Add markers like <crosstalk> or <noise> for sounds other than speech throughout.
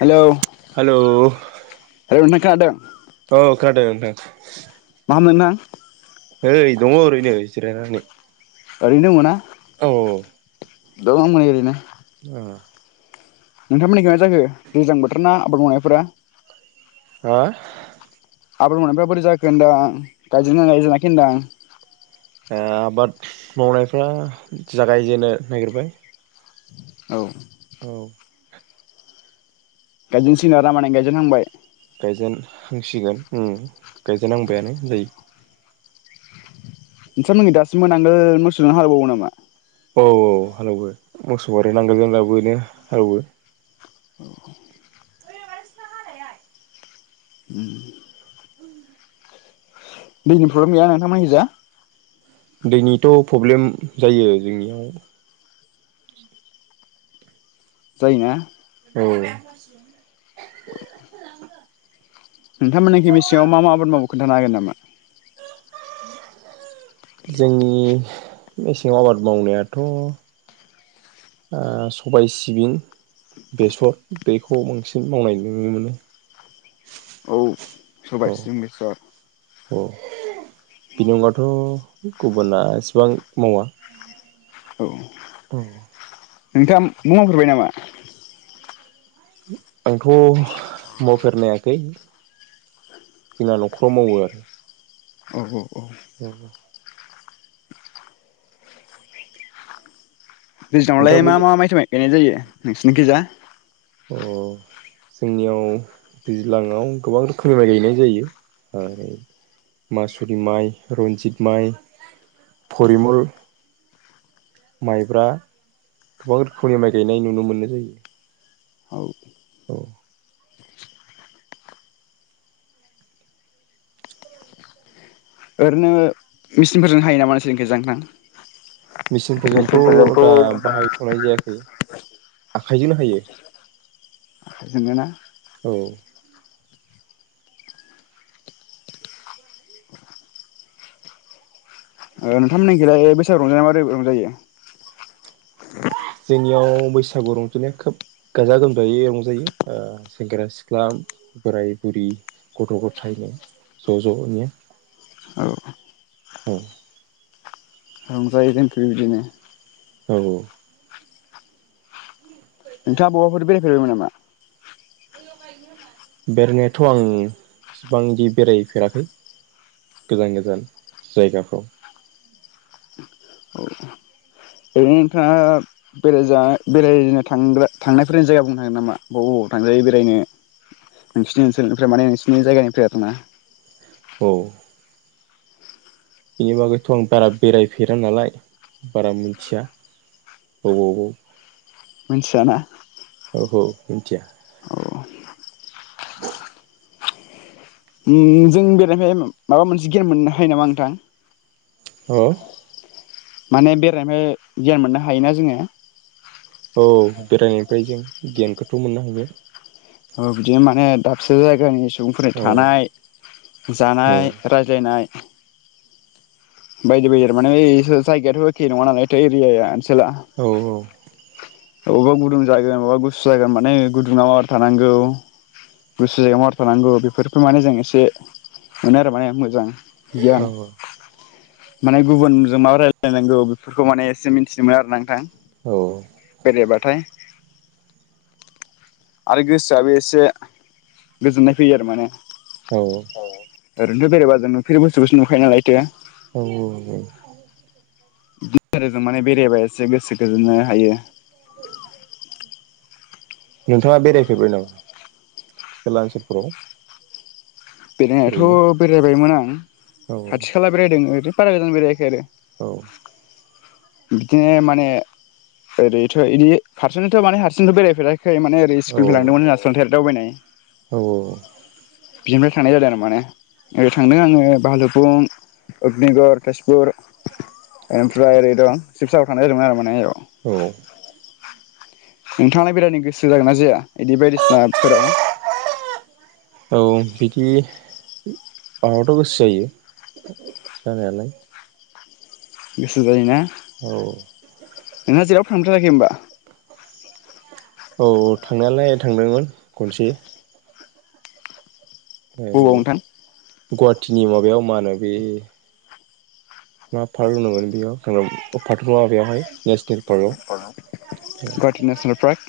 Hello hello hello नोंथां खोनादों औ खोनादों नोंथां मा खालामदों नोंथां नै दङ ओरैनो जिरायनानै ओरैनो दङोना औ दं ओरैनो आ नोंथांमोननिखै मा जाखो दैजां बोथोर ना आबाद मावनायफोरा हा आबाद मावनायफ्रा बोरै जाखोन होनदां गायजेनदोंना गायजेनाखै होनदां आबाद मावनायफ्रा जागायजेनो नागिरबाय औ औ गाइजेनसिगोन आरो ना माने गाइजेनहांबाय गायजेनहांसिगोन उम गायजेनहांबायानो होनजायो <unintelligible> मोसौजोंनो हालबावो नामा औ औ हालौवो मोसौआ आरो नांगोलजों दाबोनो हालेवो दैनि प्रब्लेम गैया नोंथांमोनखिजा दैनिथ' प्रब्लेम जायो जोंनियाव जायो ना औ नोंथांमोनखि मेसेङाव मा मा आबाद मावो खोन्थानो हागोन नामा जोंनि मेसेङाव आबाद मावनायाथ' ओ सबाय सिबिं बेसर बेखौ बांसिन मावनाय नुनो मोनो औ सबाय औ सिबिं बेसवर औ बिनि अनगाथ' गुबुना एसेबां मावा औ अ नोंथाङा मावफेरबाय नामा आंथ' मावफेरनायाखै जोंना न'खराव मावो आरो औ औ औ औ दैज्लांआवलाय मा नोंथांमोननि मा माइथो गायनाय जायो नोंसिनिखै जा अ जोंनियाव दैज्लाङआव गोबां रोखोमनि माइ गायनाय जायो मासुलि माइ रन्जित माइ फरिमल माइब्रा गोबां रोखोमनि माइ गायनाय नुनो मोननाय जायो औ औ ओरैनो मेचिनफोरजों हायो नामा नोंसिनिखै‌ जांख्ला मेचिनफोरजोंथ' दा बाहायथ'नाय जायाखै आखाइजोंनो हायो जोङो ना औ नोंथांमोननि खैलाय बैसागआव रंजानाया मारै रंजायो जोंनियाव बैसागु रंजानाया खोब गाजा गोमजायै रंजायो सेंग्रा सिख्ला बोराय बुरि गथ' गथायनि ज' ज'यै औ औ रंजायो जोंखैबो बिदिनो औ औ नोंथाङा बबावबाफोर बेरायफेरबायमोन नामा बेरायनायाथ' आं इसिबांदि बेरायफेराखै गोजान गोजान जायगाफ्राव औ ओरैनो नोंथाङा बेरायजा बेरायनो थ्राग्रा थांनायफोरनि जायगा बुंनो हागोन नामा बबाव बबाव थांजायो बेरायनो नोंसिनि ओनसोलनिफ्राय माने नोंसिोरनि जायगानिफ्राय आरोना औ बेनि बागैथ' आं बारा बेरायफेरा नालाय बारा मिथिया बबावबाव मिथियाना औ औ मिथिया औ जों बेरायनायनिफ्राय माबा मोनसे गियान मोननो हायो नामा नोंथां औ माने बेरायनायनिफ्राय गियान मोननो हायोना जोङो औ बेरायनायनिफ्राय जों गियानखौथ' मोननो हायो औ बिदि माने दाबसे जायगानि सुबुंफोरनि औ थानाय जानाय रायज्लायनाय बायदि बायदि आरो माने जायगायाथ' एखे नङा नालायथो एरियाया ओनसोला औ औ अबेबा गुदुं जागोन अबेबा गुसु जागोन माने गुदुङाव आरो थानांगौ गोसो जायगायाव माबोरै थानांगौ बेफोरखौ माने जों एसे मोनो आरो माने मोजां औ गियान माने गुबुनजों मा रायलायनांगौ बेफोरखौ माने एसे मिथिदोंमोन आरो नोंथां औ बे बाथाय आरो गोसोआबो एसे गोजोननाय फैयो आरो माने औ ओरैनोथ' बेरायबा जों नुफेरै बस्थुखौसो नुखायो नालायथो औ औ औ बिजों माने बेरायबा एसे गोसो गोजोननो हायो नोंथाङा बेरायफेरबाय नामा खाथि खाला ओनसोलफोराव ओरैनो बेरायनायाथ' बेरायबायमोन आं औ खाथि खाला बेरायदों <unintelligible> बारा गोजान बेरायाखै आरो औ बिदिनो माने ओरैथ' इदि हारसिंनोथ' माने हारसिंथ' बेरायफेरा खै माने ओरै स्कुलनिफ्राय लांदोंमोन <unintelligible> दावबायनाय औ औ औ बि थांनाय जादों आरो माने ओरै थांदों आङो भालुपुं अग्निगर तेजपुर ओमफ्राय ओरै दं शिबसागर थांनाय जादोंमोन आरो माने <unintelligible> औ नोंथाङालाय बेरायनो गोसो जागोन ना जाया इदि बायदिसिनाफोराव औ बिदि माबाथ' गोसो जायो जानायालाय गोसो जायो ना? औ नोंहा जेरावबो थांफेरथाराखै होमबा औ थांनायालाय थांदोंमोन खनसे ओरै बबाव नोंथां गुवाहाटिनि माबायाव मा होनो बे मा पार्क होनोमोन बेयाव थांदोंमोन पार्कथ' नङा बेवहाय नेसनेल पार्कआव गुवाहाटि नेसनेल पार्क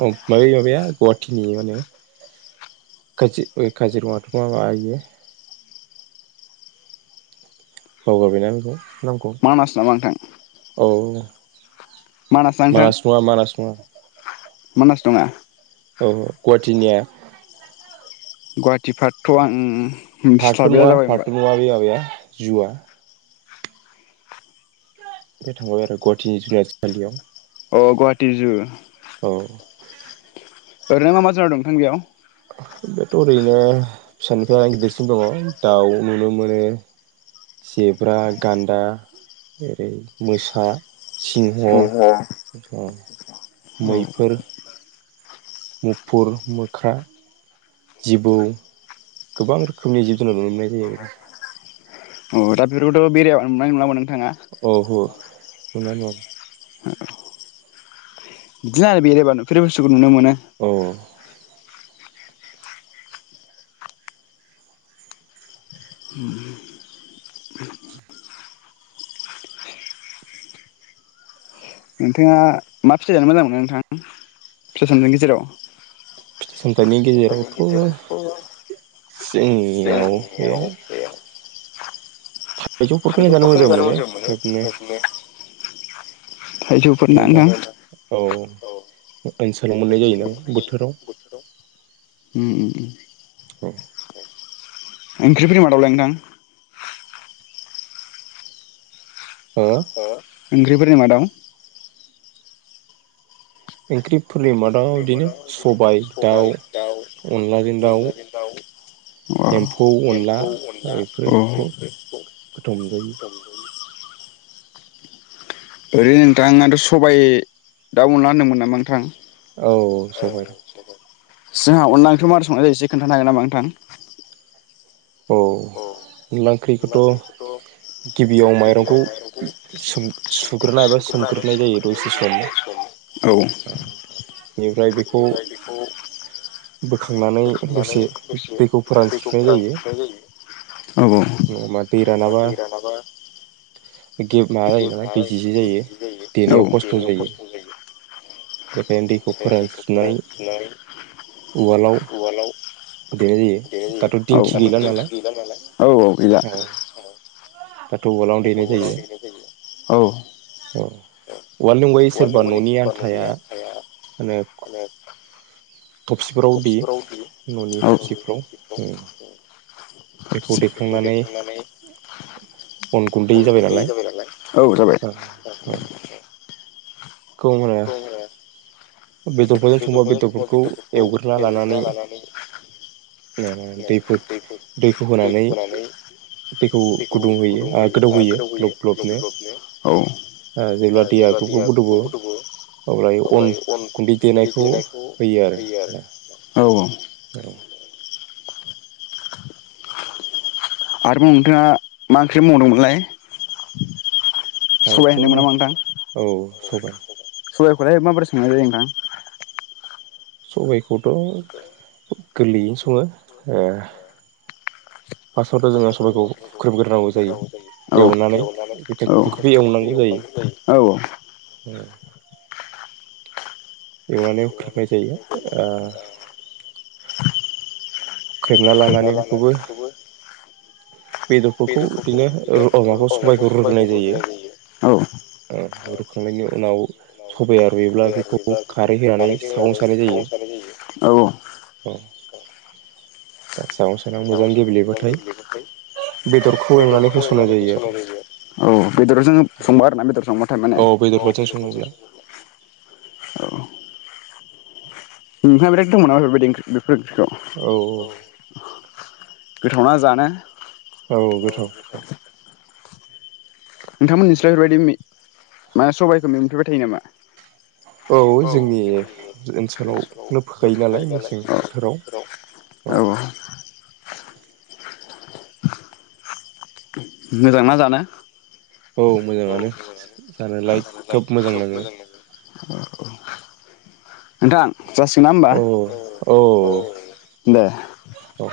औ माबे माबाया गुवाहाटिनि माने काजि काजिरङाथ' माबा इयो बावगारबायना बेखौ नंगौ मानास नामा नोंथां औ ना नोंथां मानास नङा मानास नङा मानास नङा गु-गुवाहाटिनिया गुवाहाटिफारथ' आं उम फाटथ' नङा फाटथ' नङा बे माबाया जुवा बे थांबाय आरो गुवाहाटिनि जुनारसालियाव अ गुवाहाटि जु औ ओरैनो मा मा जाना दं नोंथां बेयाव? बेथ' ओरैनो फिसानिफ्राय गिदिरसिन दङ दाउ नुनो मोनो जेब्रा गान्दा ओरै मोसा सिंह अ औ मैफोर मुफुर मोख्रा जिबौ गोबां रोखोमनि जिब जुनार नुनो मोननाय जायो अ दा बेफोरखौथ' बेरायाबा <unintelligible> औ हो <unintelligible> बिदिनो आरो बेरायबा नुफेरै बुस्थुखौ नुनो मोनो औ नोंथाङा मा फिथाइ जानो मोजां मोनो नोंथां फिथाइ सामथाइनि गेजेराव फिथाइ सामथाइनि गेजेरावथ' जोंनियाव बे थाइजौफोरखौ जानो मोजां मोनो बिदिनो थाइजौफोर नङा ना होमबा नोंथां औ ओनसोलाव मोननाय जायो नालाय बोथोराव ओम ओम औ ओंख्रिफोरनि मादावलाय नोंथां हो ओंख्रिफोरनि मादाव ओंख्रिफोरनि मादाव बिदिनो सबाय दाउ अनलाजों दाउ अनलाजों एम्फौ दाव अनला एम्फौ अनला बेफोरखौ बे गोथाव मोनजायो ओरै नोंथाङाथ' सबायाइ दा अनला होनदोंमोन नामा नोंथां औ सबाय दं जोंहा अनला ओंख्रिखौ माबादि संनाय जायो एसे खोन्थानो हागोन नामा नोंथां औ <unintelligible> ओंख्रिखौथ' गिबियाव माइरंखौ सु-सुग्रोनाय एबा सोमग्रोनाय जायो दसे सम औ बेनिफ्राय बेखौ बोखांनानै दसे दैखौ फोरानस्रोनाय जायो <unintelligible> औ औ औ नङाबा दै रानाबा गेबलेया माबा जायो नालाय दैजिजि जायो देनायाव खस्थ' जायो बेखायनो दैखौ फोरानस्रिनानै उवालाव देनाय जायो देनाय दाथ' जायो दिंखि दाथ' गैला नालाय दिंखि गैला नालाय औ औ गैला दाथ' उवालावनो देनाय जायो औ औ औवालनि अनगायै सोरबा न'नि आन्थाया थफसिफोराव देयो न'नि औ थफसिफ्राव ओय बेखौ देखांनानै अन अनखौ दै जाबाय नालाय औ जाबाय खौहोनो बेदरफोरजों संबा बेदरफोरखौ एवग्रोना लानानै दै दैखौ होनानै दैखौ गुदुं होयो <unintelligible> गोदौबोयो ग्लब ओ ग्लबनो जेब्ला ग्लब ग्लब दैया औ गोदौवो गोदौ अब्ला अन बि देनायखौ होयो आरो दा औ औ आरोबाव नोंथाङा मा ओंख्रि बुंदोंमोनलाय सबाय होनदोंमोन नामा नोंथां सबाइ सबाइखौलाय माबोरै संनाय जायो नों <unintelligible> सबाइखौथ' गोरलैयैनो सङो ओ फार्स्टआवथ' जोङो सबाइखौ हु नांगौ जायो औ एवनानै औ बेखौबो एवनांगौ औ जायो एवनानै हुख्रेबनाय जायो ओ ख्रेबना लानानै बेखौबो बेदरफोरखौ बिदिनो माखौ सबाइखौ रुग्रोनाय जायो औ औ रुखांनायनि उनाव सबाया रुयोब्ला बेखौ खारै होनानै सागं सारनाय औ जायो दा सागं सानायाव मोजां ओम गेब्लेबाथाय एवनानै बेदरखौ होसननाय एवनानै जायो संबा आरो औ बेदरजों संबा आरोना बेदर संबाथाय माने औ और बेदरफोरजों औ सङोब्ला ओमफाय माने औ औ गोथावना जानो औ गोथाव नोंथांमोननिस्राय एबायदि माने सबाइखौ मोनफैबाय थायो नामा औ जोंनि ओनसोलावनो फोखायो नालाय मेसें औ औ <unintelligible> <inaudible> मोजांना जानो औ मोजाङानो जानायलाय खोब मोजां लाङो <unintelligible> जासिगोना होमबा औ औ दे औ